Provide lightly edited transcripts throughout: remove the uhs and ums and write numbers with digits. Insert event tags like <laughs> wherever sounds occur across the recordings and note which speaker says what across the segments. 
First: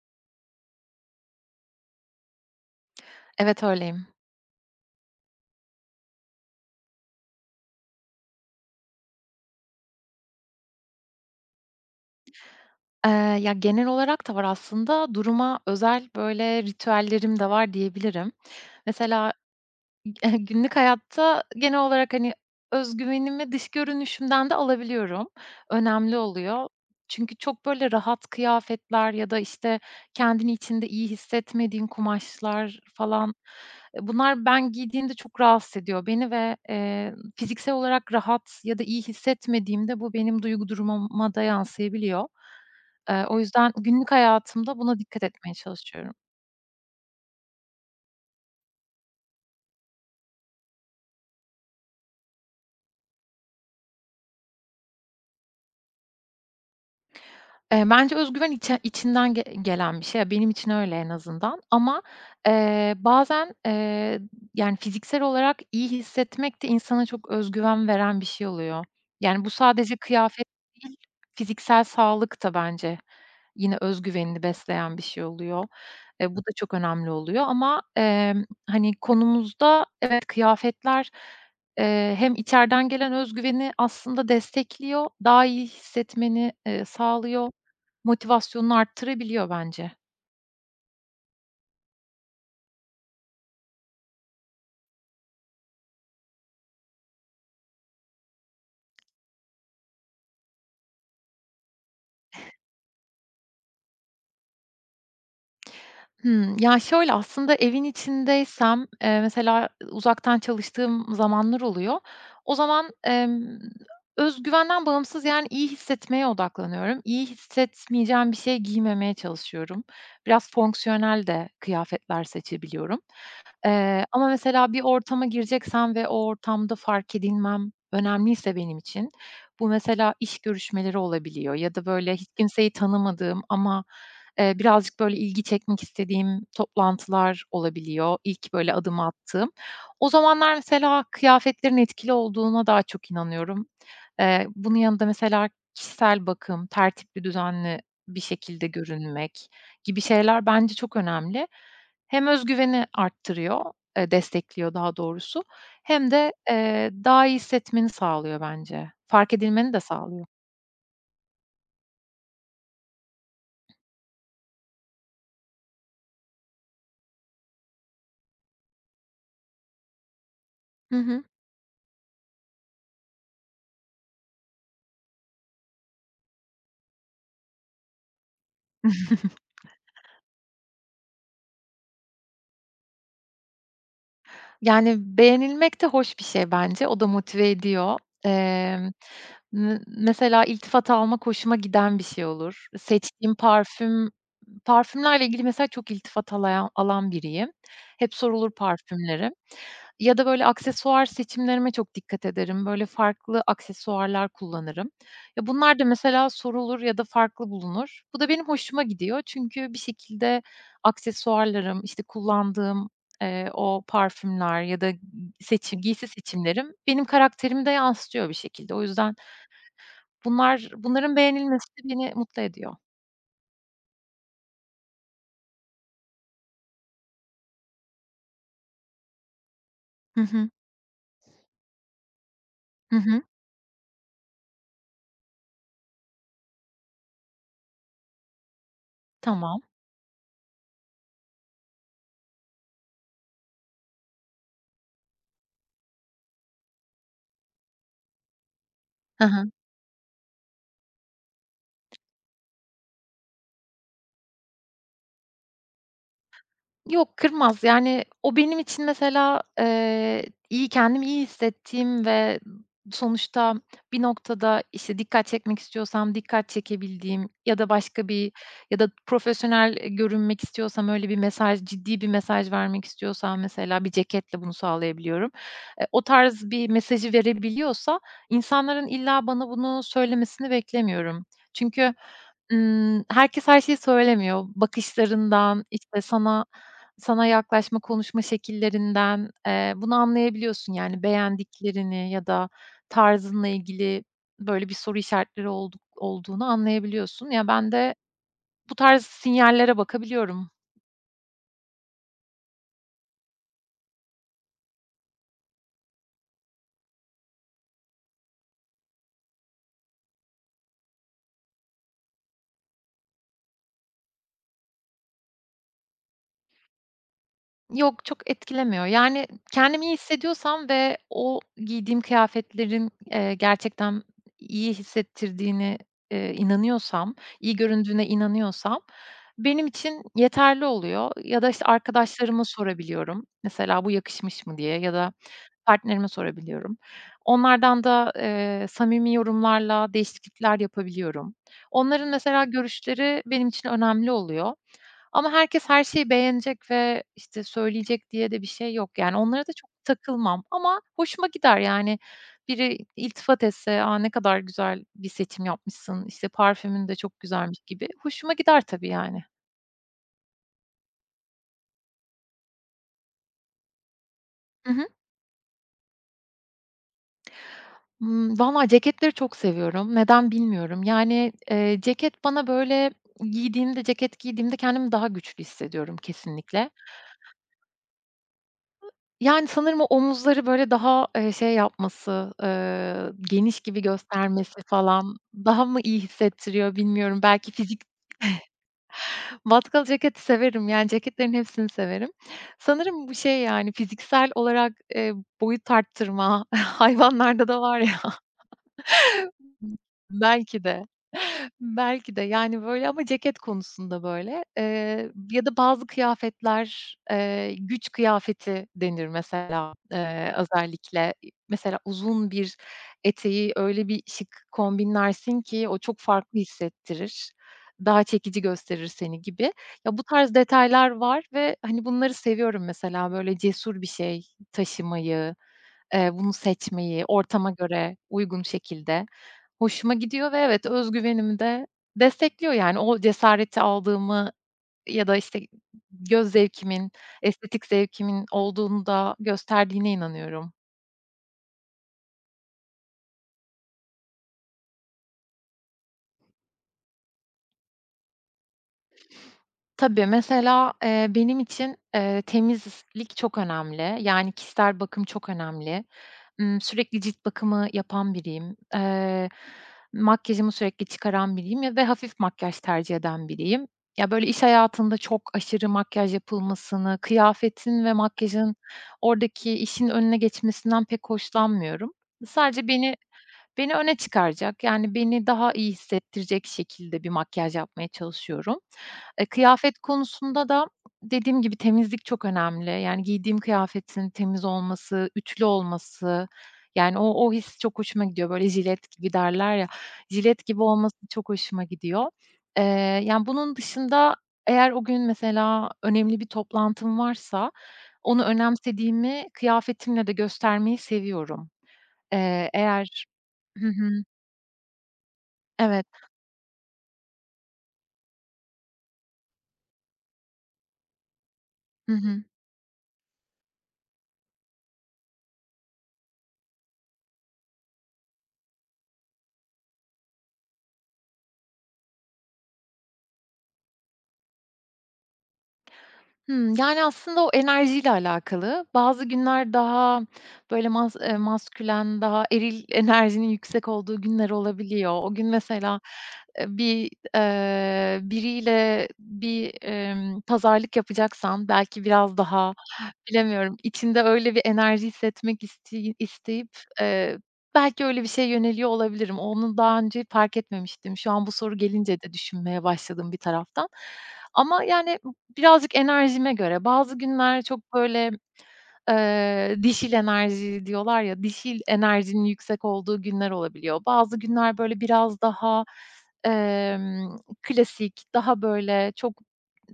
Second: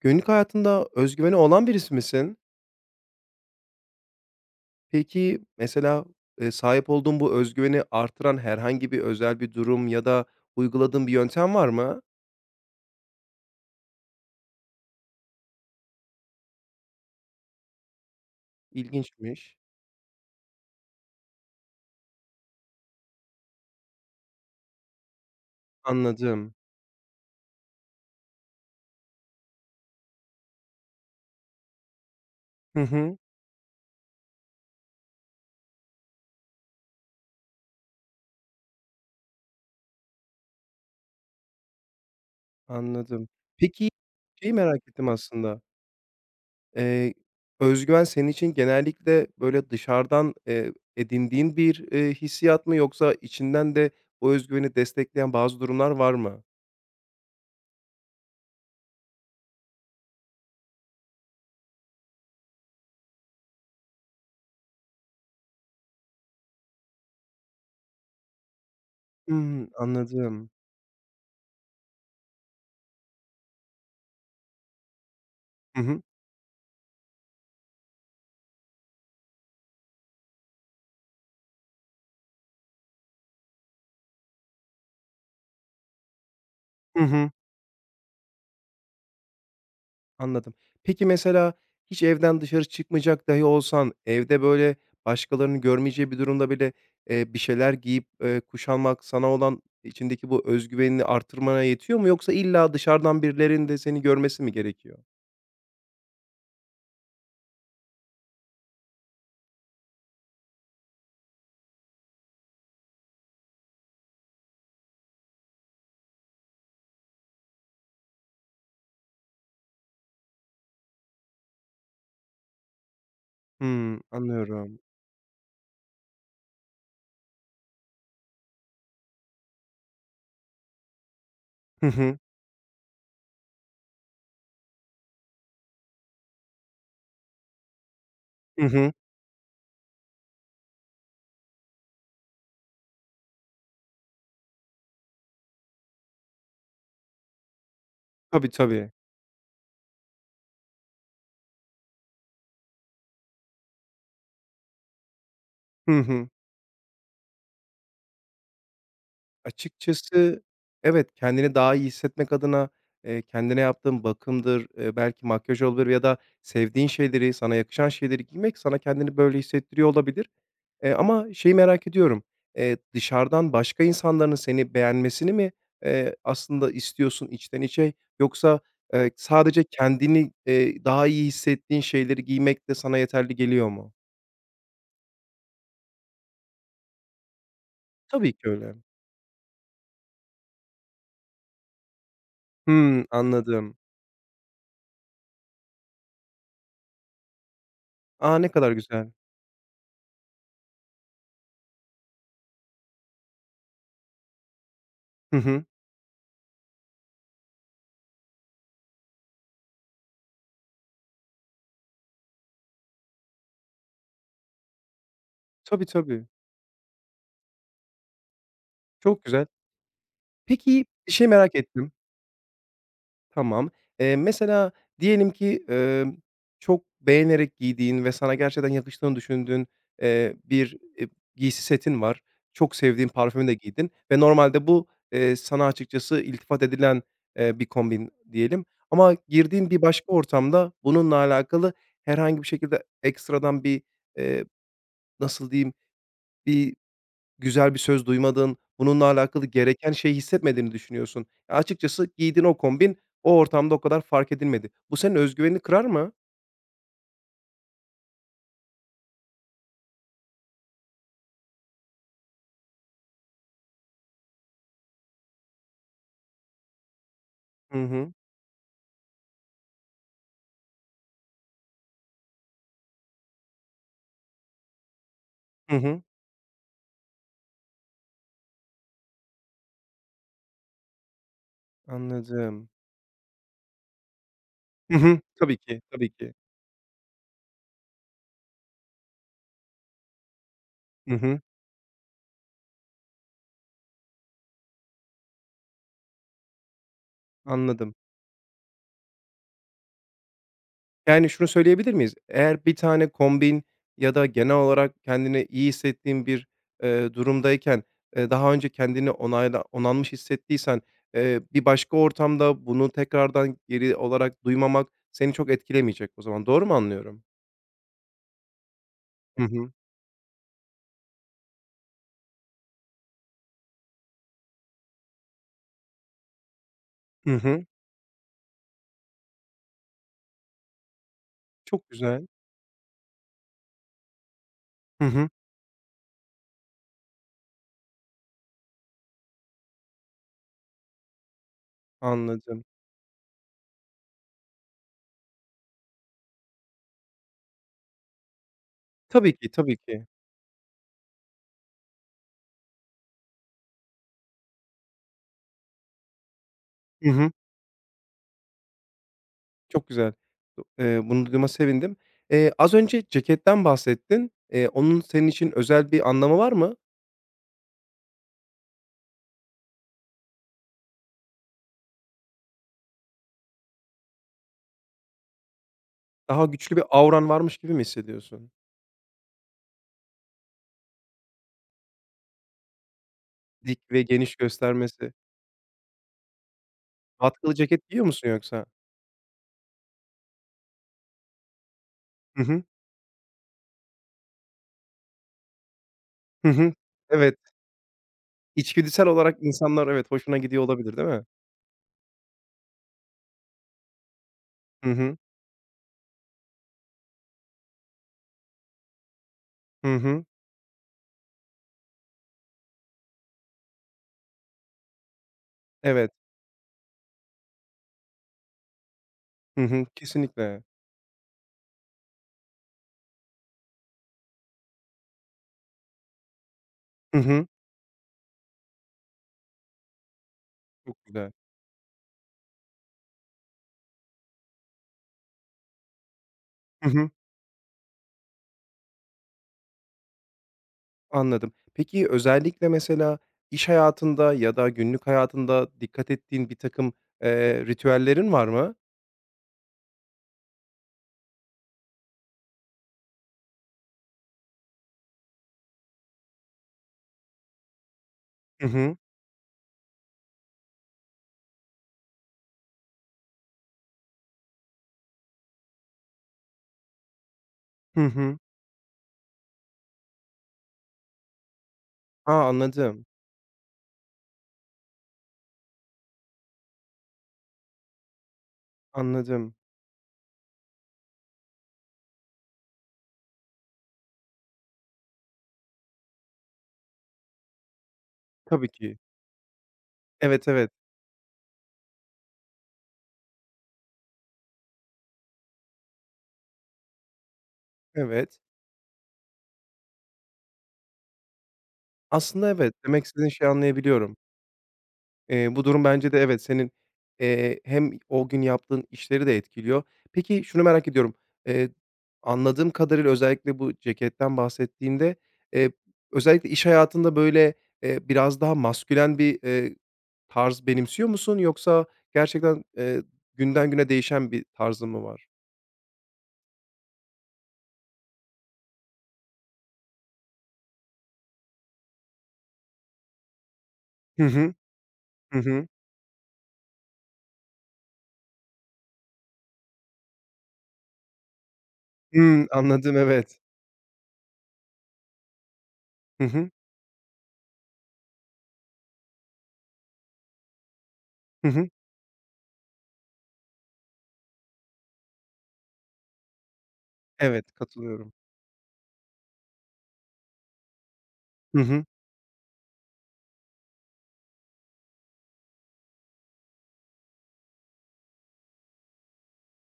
Speaker 1: Günlük hayatında özgüveni olan birisi misin?
Speaker 2: Evet, öyleyim.
Speaker 1: Peki, mesela, sahip olduğun bu özgüveni artıran herhangi bir özel bir durum ya da uyguladığın bir yöntem var mı?
Speaker 2: Eee, genel olarak da var aslında. Duruma özel, ritüellerim de var diyebilirim. Mesela,
Speaker 1: İlginçmiş.
Speaker 2: Günlük hayatta genel olarak, öz güvenimi dış görünüşümden de alabiliyorum. Önemli
Speaker 1: Anladım.
Speaker 2: oluyor. Çünkü çok, rahat kıyafetler ya da, işte, kendini içinde iyi hissetmediğin kumaşlar
Speaker 1: Hı hı,
Speaker 2: falan, bunlar ben giydiğimde çok rahatsız ediyor beni ve, fiziksel olarak rahat ya da iyi hissetmediğimde bu benim duygu durumuma da yansıyabiliyor.
Speaker 1: anladım.
Speaker 2: O yüzden
Speaker 1: Peki,
Speaker 2: günlük
Speaker 1: şeyi
Speaker 2: hayatımda
Speaker 1: merak
Speaker 2: buna
Speaker 1: ettim
Speaker 2: dikkat etmeye
Speaker 1: aslında.
Speaker 2: çalışıyorum.
Speaker 1: Eee, öz senin için genellikle, böyle, dışarıdan, edindiğin bir, hissiyat mı yoksa içinden de o özgüveni destekleyen bazı durumlar var mı?
Speaker 2: Bence öz güven içinden gelen bir şey. Ya, benim için öyle en azından ama, eee, bazen, eee, yani, fiziksel olarak iyi hissetmek de insana çok öz güven veren bir şey oluyor. Yani, bu
Speaker 1: Hımm,
Speaker 2: sadece kıyafet
Speaker 1: anladım.
Speaker 2: değil, fiziksel sağlık da bence yine öz güvenini besleyen bir şey oluyor.
Speaker 1: Hı hı.
Speaker 2: Bu da çok önemli oluyor ama, hani, konumuzda evet, kıyafetler, hem içeriden gelen öz güveni aslında destekliyor, daha iyi hissetmeni,
Speaker 1: Hı hı.
Speaker 2: sağlıyor. Motivasyonunu arttırabiliyor bence.
Speaker 1: Anladım. Peki mesela hiç evden dışarı çıkmayacak dahi olsan, evde böyle başkalarının görmeyeceği bir durumda bile, bir şeyler giyip, kuşanmak sana olan içindeki bu özgüvenini güvenini artırmana yetiyor mu yoksa illa dışarıdan birilerinin de seni görmesi mi gerekiyor?
Speaker 2: Hımm, ya, şöyle, aslında evin içindeysem, mesela uzaktan çalıştığım zamanlar oluyor. O zaman, öz güvenden bağımsız, yani, iyi hissetmeye odaklanıyorum. İyi hissetmeyeceğim bir şey giymemeye çalışıyorum. Biraz fonksiyonel de kıyafetler seçebiliyorum.
Speaker 1: Hımm,
Speaker 2: Ama mesela
Speaker 1: anlıyorum.
Speaker 2: bir ortama gireceksem ve o ortamda fark edilmem önemliyse benim için, bu mesela iş görüşmeleri olabiliyor ya
Speaker 1: Hı
Speaker 2: da böyle
Speaker 1: hı.
Speaker 2: hiç kimseyi tanımadığım ama, birazcık böyle ilgi çekmek istediğim toplantılar olabiliyor, ilk
Speaker 1: Hı
Speaker 2: böyle
Speaker 1: hı.
Speaker 2: adım attığım. O zamanlar mesela kıyafetlerin etkili olduğuna daha çok inanıyorum. Bunun yanında mesela kişisel bakım, tertipli, düzenli bir
Speaker 1: Tabii,
Speaker 2: şekilde
Speaker 1: tabii.
Speaker 2: görünmek gibi şeyler bence çok önemli. Hem güveni arttırıyor, destekliyor daha doğrusu
Speaker 1: Hı
Speaker 2: hem
Speaker 1: hı.
Speaker 2: de, daha iyi hissetmeni sağlıyor bence. Fark edilmeni de sağlıyor.
Speaker 1: Açıkçası evet, kendini daha iyi hissetmek adına, kendine yaptığın bakımdır, belki makyaj olabilir ya da sevdiğin şeyleri, sana yakışan şeyleri giymek sana kendini böyle hissettiriyor olabilir. Eee,
Speaker 2: Hı hı.
Speaker 1: ama şeyi merak ediyorum, dışarıdan başka insanların seni beğenmesini mi, aslında istiyorsun içten içe yoksa,
Speaker 2: <laughs>
Speaker 1: sadece kendini, daha iyi hissettiğin şeyleri giymek de sana yeterli geliyor mu?
Speaker 2: Yani, beğenilmek de hoş bir şey bence. O da motive ediyor.
Speaker 1: Tabii ki öyle.
Speaker 2: Emm, mesela iltifat almak hoşuma giden bir şey olur.
Speaker 1: Hımm,
Speaker 2: Seçtiğim
Speaker 1: anladım.
Speaker 2: parfümlerle ilgili mesela çok iltifat alan biriyim. Hep
Speaker 1: A, ne
Speaker 2: sorulur
Speaker 1: kadar güzel.
Speaker 2: parfümlerim ya da böyle aksesuar seçimlerime çok dikkat ederim. Böyle farklı aksesuarlar kullanırım.
Speaker 1: Hı
Speaker 2: Ya,
Speaker 1: hı.
Speaker 2: bunlar da mesela sorulur ya da farklı bulunur. Bu da benim hoşuma gidiyor çünkü bir şekilde aksesuarlarım, işte, kullandığım o parfümler ya da seçim
Speaker 1: Tabii,
Speaker 2: giysi
Speaker 1: tabii.
Speaker 2: seçimlerim benim karakterimi de yansıtıyor bir şekilde. O yüzden
Speaker 1: Çok güzel.
Speaker 2: bunlar
Speaker 1: Peki, bir
Speaker 2: bunların
Speaker 1: şey merak
Speaker 2: beğenilmesi
Speaker 1: ettim.
Speaker 2: beni mutlu ediyor.
Speaker 1: Tamam. Mesela diyelim ki, çok beğenerek giydiğin ve sana gerçekten yakıştığını düşündüğün,
Speaker 2: Hı hı.
Speaker 1: bir, giysi setin var. Çok
Speaker 2: Hı
Speaker 1: sevdiğin
Speaker 2: hı.
Speaker 1: parfümü de giydin ve normalde bu, sana açıkçası iltifat edilen, bir kombin diyelim ama
Speaker 2: Tamam.
Speaker 1: girdiğin bir başka ortamda bununla alakalı herhangi bir şekilde ekstradan bir, eee, nasıl diyeyim, bir güzel bir söz duymadın, bununla
Speaker 2: Hı
Speaker 1: alakalı
Speaker 2: hı.
Speaker 1: gereken şeyi hissetmediğini düşünüyorsun. Açıkçası giydiğin o kombin o ortamda o kadar fark edilmedi. Bu senin özgüvenini güvenini kırar mı?
Speaker 2: Yok, kırmaz. Yani, o benim için mesela, kendimi iyi hissettiğim ve sonuçta bir noktada, işte, dikkat çekmek istiyorsam dikkat çekebildiğim ya da
Speaker 1: Hı
Speaker 2: başka
Speaker 1: hı.
Speaker 2: bir ya da profesyonel görünmek istiyorsam, öyle bir mesaj, ciddi bir mesaj vermek istiyorsam mesela bir ceketle bunu sağlayabiliyorum.
Speaker 1: Hı hı.
Speaker 2: O tarz bir mesajı verebiliyorsa insanların illa bana bunu söylemesini beklemiyorum. Çünkü,
Speaker 1: Anladım.
Speaker 2: herkes her şeyi söylemiyor.
Speaker 1: Hı hı. Tabii
Speaker 2: Bakışlarından,
Speaker 1: ki,
Speaker 2: işte,
Speaker 1: tabii ki.
Speaker 2: sana yaklaşma, konuşma şekillerinden, bunu anlayabiliyorsun. Yani
Speaker 1: Hı hı.
Speaker 2: beğendiklerini ya da tarzınla ilgili böyle bir soru işaretleri olduğunu anlayabiliyorsun. Ya, ben
Speaker 1: Anladım.
Speaker 2: de bu tarz sinyallere bakabiliyorum.
Speaker 1: Yani, şunu söyleyebilir miyiz? Eğer bir tane kombin ya da genel olarak kendini iyi hissettiğin bir, durumdayken, daha önce kendini onanmış hissettiysen, bir başka ortamda bunu tekrardan geri olarak duymamak seni çok etkilemeyecek o zaman. Doğru mu anlıyorum?
Speaker 2: Yok, çok etkilemiyor. Yani,
Speaker 1: Hı hı.
Speaker 2: kendimi iyi hissediyorsam ve o giydiğim kıyafetlerin, gerçekten iyi hissettirdiğine, inanıyorsam,
Speaker 1: Hı
Speaker 2: iyi
Speaker 1: hı.
Speaker 2: göründüğüne inanıyorsam benim için yeterli oluyor. Ya da, işte,
Speaker 1: Çok güzel.
Speaker 2: arkadaşlarıma sorabiliyorum. Mesela, "Bu yakışmış mı?" diye ya
Speaker 1: Hı
Speaker 2: da
Speaker 1: hı.
Speaker 2: partnerime sorabiliyorum. Onlardan da, samimi yorumlarla değişiklikler yapabiliyorum. Onların mesela
Speaker 1: Anladım.
Speaker 2: görüşleri benim için önemli oluyor. Ama herkes her şeyi beğenecek ve, işte, söyleyecek diye de bir şey yok. Yani
Speaker 1: Tabii
Speaker 2: onlara
Speaker 1: ki,
Speaker 2: da çok
Speaker 1: tabii ki.
Speaker 2: takılmam ama hoşuma gider, yani. Biri iltifat etse, "A, ne kadar güzel bir seçim yapmışsın, işte, parfümün de
Speaker 1: Hı
Speaker 2: çok
Speaker 1: hı.
Speaker 2: güzelmiş." gibi. Hoşuma gider tabii, yani.
Speaker 1: Çok güzel. Bunu duyduğuma sevindim. Az önce ceketten bahsettin.
Speaker 2: Hı hı.
Speaker 1: Onun senin için özel bir anlamı var mı?
Speaker 2: Imm, valla ceketleri çok seviyorum. Neden bilmiyorum. Yani, ceket bana, böyle, giydiğimde, ceket giydiğimde kendimi daha güçlü hissediyorum
Speaker 1: Daha
Speaker 2: kesinlikle.
Speaker 1: güçlü bir auran varmış gibi mi hissediyorsun?
Speaker 2: Yani, sanırım o omuzları, böyle, daha, şey yapması, geniş gibi
Speaker 1: Dik ve geniş
Speaker 2: göstermesi
Speaker 1: göstermesi.
Speaker 2: falan daha mı iyi hissettiriyor bilmiyorum. Belki
Speaker 1: Atkılı
Speaker 2: fizik
Speaker 1: ceket giyiyor musun
Speaker 2: <laughs>
Speaker 1: yoksa?
Speaker 2: Batkal ceketi severim, yani, ceketlerin hepsini severim.
Speaker 1: Hı hı.
Speaker 2: Sanırım bu şey, yani, fiziksel olarak, boyut arttırma
Speaker 1: Hı hı.
Speaker 2: <laughs>
Speaker 1: Evet,
Speaker 2: hayvanlarda da var ya.
Speaker 1: içgüdüsel olarak insanlar evet, hoşuna gidiyor
Speaker 2: Belki de.
Speaker 1: olabilir, değil mi?
Speaker 2: <laughs> Belki de, yani, böyle ama ceket konusunda böyle,
Speaker 1: Hı hı.
Speaker 2: ya da bazı kıyafetler, güç kıyafeti denir mesela,
Speaker 1: Hı hı.
Speaker 2: özellikle. Mesela uzun bir eteği öyle bir şık kombinlersin ki o çok
Speaker 1: Evet.
Speaker 2: farklı hissettirir, daha çekici gösterir seni gibi.
Speaker 1: Hı hı.
Speaker 2: Ya, bu tarz
Speaker 1: Kesinlikle.
Speaker 2: detaylar var ve, hani, bunları seviyorum mesela, böyle cesur bir şey taşımayı, bunu seçmeyi
Speaker 1: Hı hı.
Speaker 2: ortama göre uygun şekilde. Hoşuma gidiyor ve evet, öz
Speaker 1: Çok güzel.
Speaker 2: de destekliyor yani. O cesareti aldığımı ya da, işte, göz
Speaker 1: Hı
Speaker 2: zevkimin,
Speaker 1: hı.
Speaker 2: estetik zevkimin olduğunu da gösterdiğine inanıyorum.
Speaker 1: Anladım. Peki özellikle mesela iş hayatında ya da günlük hayatında dikkat ettiğin birtakım, ritüellerin var mı?
Speaker 2: Tabii, mesela, benim için, temizlik çok önemli. Yani kişisel bakım çok önemli. Imm, sürekli cilt bakımı yapan biriyim.
Speaker 1: Hı hı.
Speaker 2: Makyajımı sürekli çıkaran biriyim ya ve hafif makyaj tercih eden biriyim. Ya, böyle, iş hayatında çok aşırı makyaj yapılmasını, kıyafetin ve
Speaker 1: Hı hı.
Speaker 2: makyajın oradaki işin önüne geçmesinden pek hoşlanmıyorum.
Speaker 1: A,
Speaker 2: Sadece beni
Speaker 1: anladım,
Speaker 2: beni öne çıkaracak, yani, beni daha iyi hissettirecek şekilde bir makyaj yapmaya çalışıyorum.
Speaker 1: anladım.
Speaker 2: Kıyafet konusunda da dediğim gibi temizlik çok önemli. Yani, giydiğim kıyafetin temiz olması, ütülü olması, yani, o his çok hoşuma gidiyor. Böyle
Speaker 1: Tabii
Speaker 2: jilet
Speaker 1: ki.
Speaker 2: gibi derler ya, jilet
Speaker 1: Evet,
Speaker 2: gibi
Speaker 1: evet.
Speaker 2: olması çok hoşuma gidiyor. Eee, yani, bunun dışında eğer o gün mesela önemli bir toplantım varsa onu
Speaker 1: Evet.
Speaker 2: önemsediğimi kıyafetimle de göstermeyi seviyorum.
Speaker 1: Aslında evet, demek
Speaker 2: Eğer
Speaker 1: istediğin şeyi
Speaker 2: <laughs>
Speaker 1: anlayabiliyorum. Bu durum
Speaker 2: Evet.
Speaker 1: bence de evet, senin, hem o gün yaptığın işleri de etkiliyor. Peki şunu merak ediyorum. Eee,
Speaker 2: Hı hı.
Speaker 1: Anladığım kadarıyla özellikle bu ceketten bahsettiğinde, eee, özellikle iş hayatında, böyle, biraz daha maskülen bir, tarz benimsiyor musun yoksa gerçekten, günden güne değişen bir tarzın mı var?
Speaker 2: Hımm, yani, aslında o enerjiyle alakalı. Bazı günler daha, böyle, maskülen, daha eril <laughs> enerjinin yüksek olduğu
Speaker 1: Hı
Speaker 2: günler
Speaker 1: hı.
Speaker 2: olabiliyor. O gün
Speaker 1: Hı hı.
Speaker 2: mesela e, bir, biriyle bir, pazarlık yapacaksan belki biraz
Speaker 1: Hımm,
Speaker 2: daha,
Speaker 1: anladım, evet.
Speaker 2: bilemiyorum, içinde öyle bir enerji hissetmek isteyi
Speaker 1: Hı
Speaker 2: isteyip,
Speaker 1: hı.
Speaker 2: eee, belki öyle bir şeye yöneliyor olabilirim. Onu daha önce fark etmemiştim. Şu an bu
Speaker 1: Hı
Speaker 2: soru
Speaker 1: hı.
Speaker 2: gelince de düşünmeye başladım bir taraftan. Ama, yani, birazcık enerjime göre. Bazı günler
Speaker 1: Evet,
Speaker 2: çok böyle
Speaker 1: katılıyorum.
Speaker 2: Dişil enerji diyorlar ya, dişil
Speaker 1: Hı hı.
Speaker 2: enerjinin yüksek olduğu günler olabiliyor. Bazı günler böyle biraz daha, emm, klasik, daha böyle çok,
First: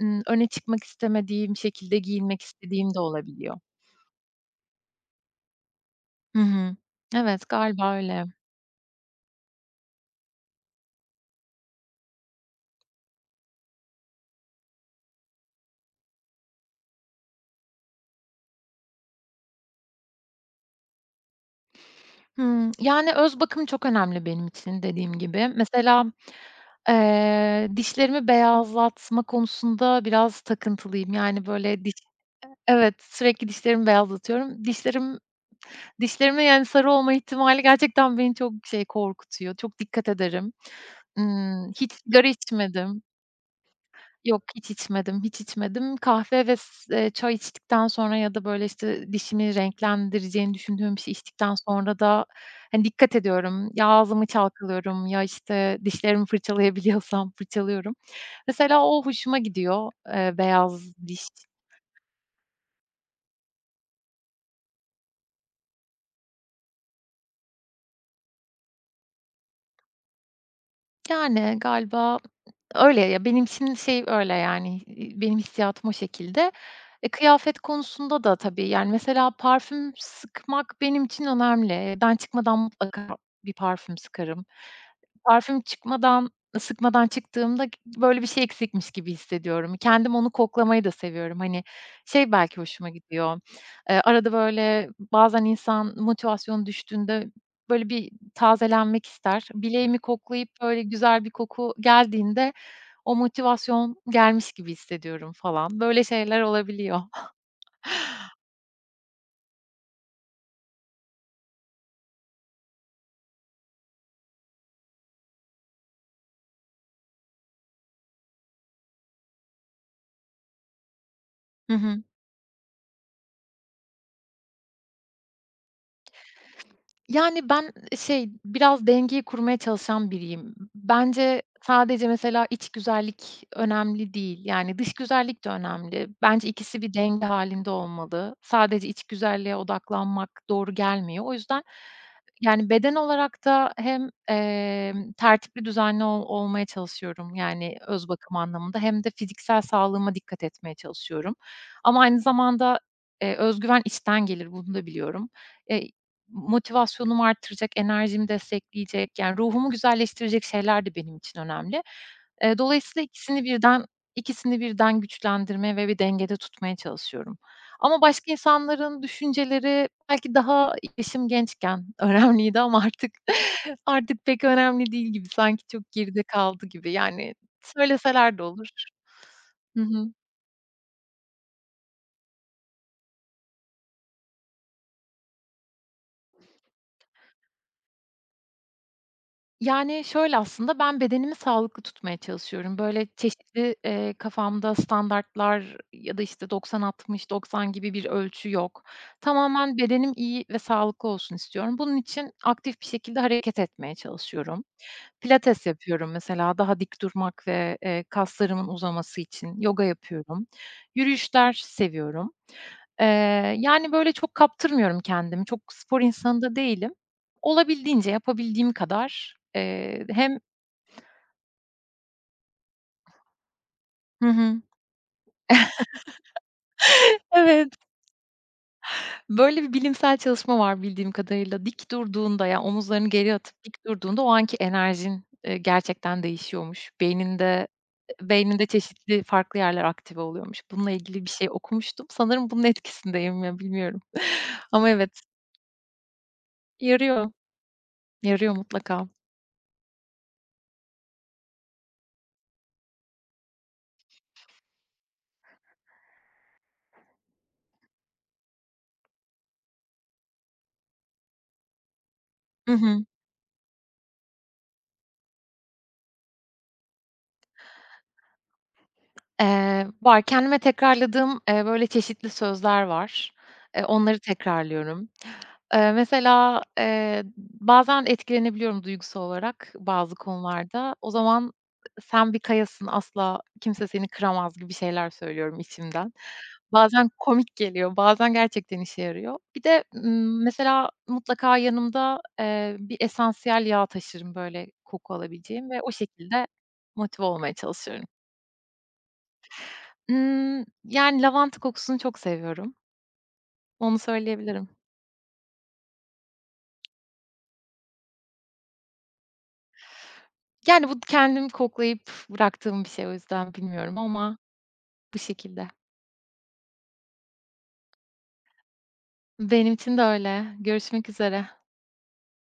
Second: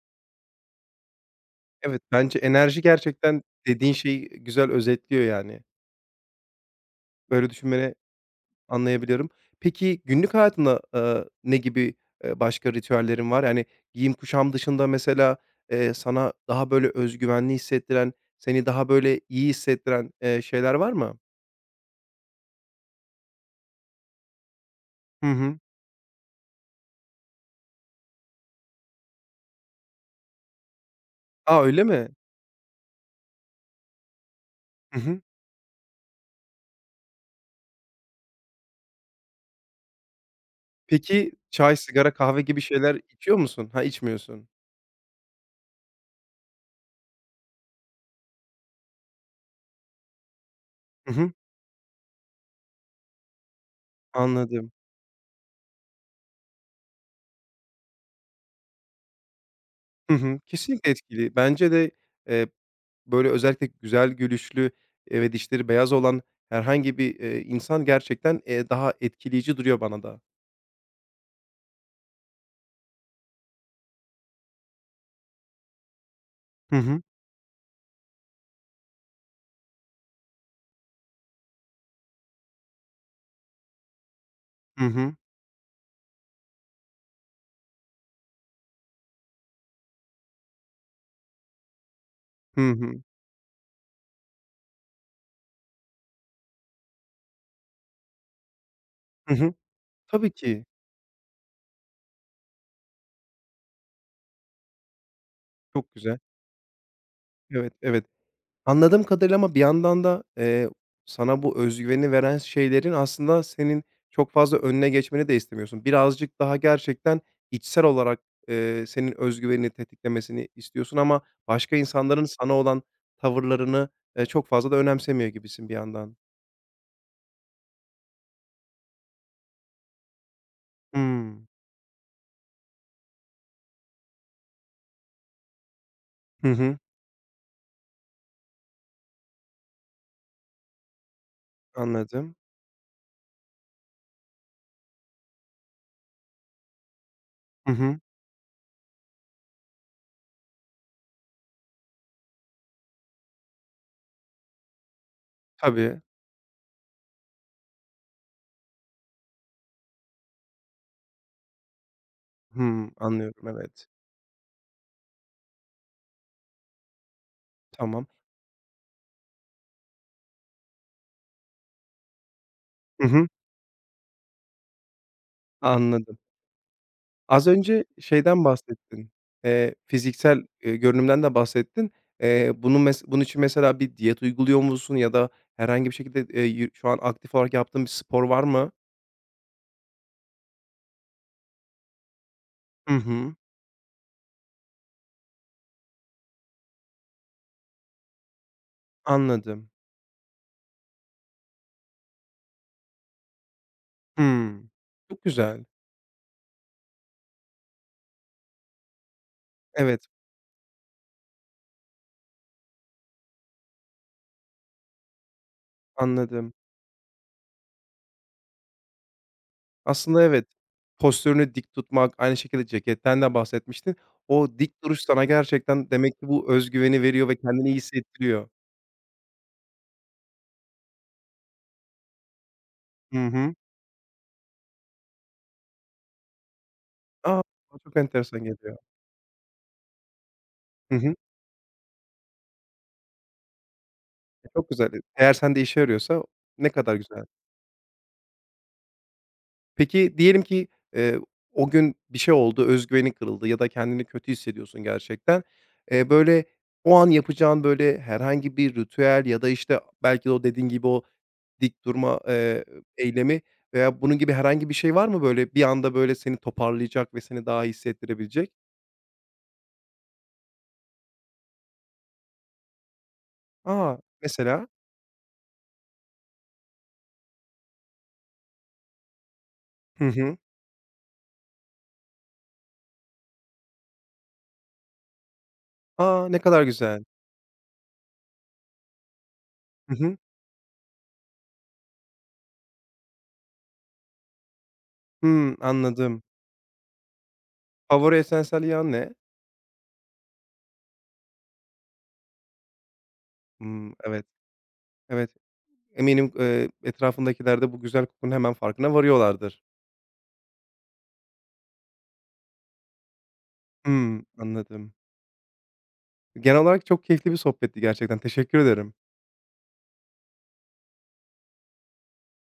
Speaker 2: öne çıkmak istemediğim şekilde
Speaker 1: Evet, bence
Speaker 2: giyinmek
Speaker 1: enerji
Speaker 2: istediğim de
Speaker 1: gerçekten
Speaker 2: olabiliyor.
Speaker 1: dediğin şeyi güzel özetliyor yani.
Speaker 2: Hı hı. Evet,
Speaker 1: Böyle düşünmeni
Speaker 2: galiba öyle.
Speaker 1: anlayabiliyorum. Peki günlük hayatında, ne gibi, başka ritüellerin var? Yani giyim kuşam dışında mesela, sana daha böyle özgüvenli hissettiren, seni daha böyle iyi hissettiren, şeyler var mı?
Speaker 2: Hımm, yani, öz bakım çok önemli benim için dediğim
Speaker 1: Hı
Speaker 2: gibi.
Speaker 1: hı.
Speaker 2: Mesela, dişlerimi beyazlatma konusunda biraz takıntılıyım. Yani,
Speaker 1: A, öyle
Speaker 2: böyle diş
Speaker 1: mi?
Speaker 2: Evet, sürekli dişlerimi beyazlatıyorum.
Speaker 1: Hı hı.
Speaker 2: Dişlerimin, yani, sarı olma ihtimali gerçekten beni çok şey korkutuyor. Çok dikkat ederim.
Speaker 1: Peki
Speaker 2: Imm,
Speaker 1: çay,
Speaker 2: hiç
Speaker 1: sigara,
Speaker 2: sigara
Speaker 1: kahve gibi şeyler
Speaker 2: içmedim.
Speaker 1: içiyor musun? Ha,
Speaker 2: Yok,
Speaker 1: içmiyorsun.
Speaker 2: hiç içmedim, hiç içmedim. Kahve ve s çay içtikten sonra ya da, böyle, işte, dişimi renklendireceğini düşündüğüm bir
Speaker 1: Hı
Speaker 2: şey
Speaker 1: hı.
Speaker 2: içtikten sonra da, hani, dikkat ediyorum. Ya ağzımı
Speaker 1: Anladım.
Speaker 2: çalkalıyorum ya, işte, dişlerimi fırçalayabiliyorsam <laughs> fırçalıyorum. Mesela o hoşuma gidiyor,
Speaker 1: Hı hı.
Speaker 2: beyaz
Speaker 1: Kesinlikle
Speaker 2: diş.
Speaker 1: etkili. Bence de, eee Böyle, özellikle güzel gülüşlü, ve dişleri beyaz olan herhangi bir, insan gerçekten, daha etkileyici duruyor bana da.
Speaker 2: Yani, galiba Öyle ya, benim için şey öyle yani, benim hissiyatım o şekilde.
Speaker 1: Hı hı.
Speaker 2: E, kıyafet konusunda da tabii, yani, mesela parfüm sıkmak benim için önemli. Evden çıkmadan mutlaka bir parfüm sıkarım.
Speaker 1: Hı hı.
Speaker 2: Parfüm sıkmadan çıktığımda böyle bir şey eksikmiş gibi hissediyorum. Kendim onu koklamayı da seviyorum. Hani, şey belki
Speaker 1: Hı
Speaker 2: hoşuma
Speaker 1: hı.
Speaker 2: gidiyor, arada böyle bazen insan motivasyonu düştüğünde böyle bir tazelenmek
Speaker 1: Hı
Speaker 2: ister.
Speaker 1: hı.
Speaker 2: Bileğimi
Speaker 1: Tabii
Speaker 2: koklayıp
Speaker 1: ki.
Speaker 2: böyle güzel bir koku geldiğinde o motivasyon gelmiş gibi hissediyorum falan.
Speaker 1: Çok
Speaker 2: Böyle
Speaker 1: güzel.
Speaker 2: şeyler olabiliyor. <laughs>
Speaker 1: Evet, evet. Anladığım kadarıyla ama bir yandan da, sana bu özgüveni veren şeylerin aslında senin çok fazla önüne geçmeni de istemiyorsun. Birazcık daha gerçekten içsel olarak, senin özgüvenini tetiklemesini istiyorsun ama
Speaker 2: Hı
Speaker 1: başka
Speaker 2: hı.
Speaker 1: insanların sana olan tavırlarını, çok fazla da önemsemiyor gibisin bir yandan.
Speaker 2: Yani, ben, şey, biraz dengeyi kurmaya çalışan biriyim. Bence
Speaker 1: Hımm.
Speaker 2: sadece mesela iç güzellik önemli değil. Yani, dış güzellik de önemli. Bence
Speaker 1: Hı hı.
Speaker 2: ikisi bir denge halinde olmalı. Sadece iç güzelliğe odaklanmak doğru gelmiyor. O yüzden,
Speaker 1: Anladım.
Speaker 2: yani, beden olarak da hem, tertipli, düzenli olmaya çalışıyorum,
Speaker 1: Hı
Speaker 2: yani,
Speaker 1: hı.
Speaker 2: öz bakım anlamında hem de fiziksel sağlığıma dikkat etmeye çalışıyorum. Ama aynı zamanda, öz içten gelir, bunu da biliyorum. Eee,
Speaker 1: Tabii.
Speaker 2: Motivasyonumu artıracak, enerjimi destekleyecek, yani ruhumu güzelleştirecek şeyler de benim için önemli.
Speaker 1: Hımm.
Speaker 2: Dolayısıyla
Speaker 1: Anlıyorum, evet.
Speaker 2: ikisini birden güçlendirmeye ve bir dengede tutmaya çalışıyorum. Ama
Speaker 1: Tamam.
Speaker 2: başka insanların düşünceleri belki daha yaşım gençken <laughs> önemliydi ama
Speaker 1: Hı
Speaker 2: artık
Speaker 1: hı.
Speaker 2: <laughs> artık pek önemli değil gibi. Sanki çok
Speaker 1: Anladım.
Speaker 2: geride kaldı gibi. Yani
Speaker 1: Az önce
Speaker 2: söyleseler de
Speaker 1: şeyden
Speaker 2: olur.
Speaker 1: bahsettin,
Speaker 2: Hı hı.
Speaker 1: fiziksel, görünümden de bahsettin. Bunun için mesela bir diyet uyguluyor musun ya da herhangi bir şekilde, yü şu an aktif olarak yaptığın bir spor var mı?
Speaker 2: Yani, şöyle aslında, ben bedenimi sağlıklı tutmaya çalışıyorum.
Speaker 1: Hı
Speaker 2: Böyle
Speaker 1: hı.
Speaker 2: çeşitli, kafamda standartlar ya da, işte, 90-60, 90 gibi bir ölçü yok.
Speaker 1: Anladım.
Speaker 2: Tamamen bedenim iyi ve sağlıklı olsun istiyorum. Bunun için aktif bir şekilde hareket etmeye çalışıyorum.
Speaker 1: Hımm. Çok güzel.
Speaker 2: Pilates yapıyorum mesela, daha dik durmak ve, kaslarımın uzaması için. Yoga
Speaker 1: Evet,
Speaker 2: yapıyorum. Yürüyüşler seviyorum. Yani, böyle, çok kaptırmıyorum kendimi. Çok spor insanı
Speaker 1: anladım.
Speaker 2: da değilim. Olabildiğince yapabildiğim kadar,
Speaker 1: Aslında
Speaker 2: hem
Speaker 1: evet, postürünü dik tutmak, aynı şekilde ceketten de bahsetmiştin.
Speaker 2: <laughs> Hı
Speaker 1: O
Speaker 2: hı.
Speaker 1: dik duruş sana gerçekten demek ki bu özgüveni veriyor ve kendini iyi
Speaker 2: Evet,
Speaker 1: hissettiriyor.
Speaker 2: böyle bir bilimsel çalışma var bildiğim kadarıyla. Dik durduğunda, ya, omuzlarını
Speaker 1: Hı
Speaker 2: geriye
Speaker 1: hı.
Speaker 2: atıp dik durduğunda o anki enerjin, gerçekten değişiyormuş.
Speaker 1: A!
Speaker 2: Beyninde
Speaker 1: Kulağa çok
Speaker 2: e,
Speaker 1: enteresan
Speaker 2: beyninde
Speaker 1: geliyor.
Speaker 2: çeşitli farklı yerler aktive oluyormuş. Bununla
Speaker 1: Hı hı.
Speaker 2: ilgili bir şey okumuştum. Sanırım bunun etkisindeyim ya, bilmiyorum
Speaker 1: Çok
Speaker 2: ama
Speaker 1: güzel.
Speaker 2: evet,
Speaker 1: Eğer sende işe yarıyorsa ne kadar güzel.
Speaker 2: yarıyor, yarıyor mutlaka.
Speaker 1: Peki diyelim ki, eee, o gün bir şey oldu, kırıldı ya da kendini kötü hissediyorsun gerçekten. Böyle, o an yapacağın, böyle, herhangi bir ritüel ya da, işte, belki de o dediğin gibi o dik durma,
Speaker 2: Hı hı.
Speaker 1: eylemi veya bunun gibi herhangi bir şey var mı böyle bir anda, böyle, seni toparlayacak ve seni daha iyi hissettirebilecek?
Speaker 2: Var. Kendime tekrarladığım, böyle, çeşitli sözler var.
Speaker 1: A!
Speaker 2: Onları
Speaker 1: Mesela?
Speaker 2: tekrarlıyorum. Mesela, bazen etkilenebiliyorum duygusal olarak
Speaker 1: Hı
Speaker 2: bazı
Speaker 1: hı.
Speaker 2: konularda. O zaman "Sen bir kayasın, asla kimse seni kıramaz." gibi şeyler söylüyorum içimden.
Speaker 1: A! Ne kadar güzel.
Speaker 2: Bazen komik geliyor, bazen gerçekten işe yarıyor. Bir de,
Speaker 1: Hı hı.
Speaker 2: mesela mutlaka yanımda, bir esansiyel yağ taşırım, böyle, koku
Speaker 1: Hımm,
Speaker 2: alabileceğim ve o
Speaker 1: anladım.
Speaker 2: şekilde motive olmaya çalışıyorum.
Speaker 1: Favori esansiyel yağın ne?
Speaker 2: Imm, yani, lavanta kokusunu çok seviyorum.
Speaker 1: Hımm,
Speaker 2: Onu
Speaker 1: evet,
Speaker 2: söyleyebilirim.
Speaker 1: evet. Eminim, etrafındakiler de bu güzel kokunun hemen farkına varıyorlardır.
Speaker 2: Yani, bu kendim koklayıp bıraktığım bir şey o yüzden bilmiyorum
Speaker 1: Hımm,
Speaker 2: ama
Speaker 1: anladım.
Speaker 2: bu şekilde.
Speaker 1: Genel olarak çok keyifli bir sohbetti gerçekten. Teşekkür ederim.
Speaker 2: Benim için de öyle. Görüşmek üzere.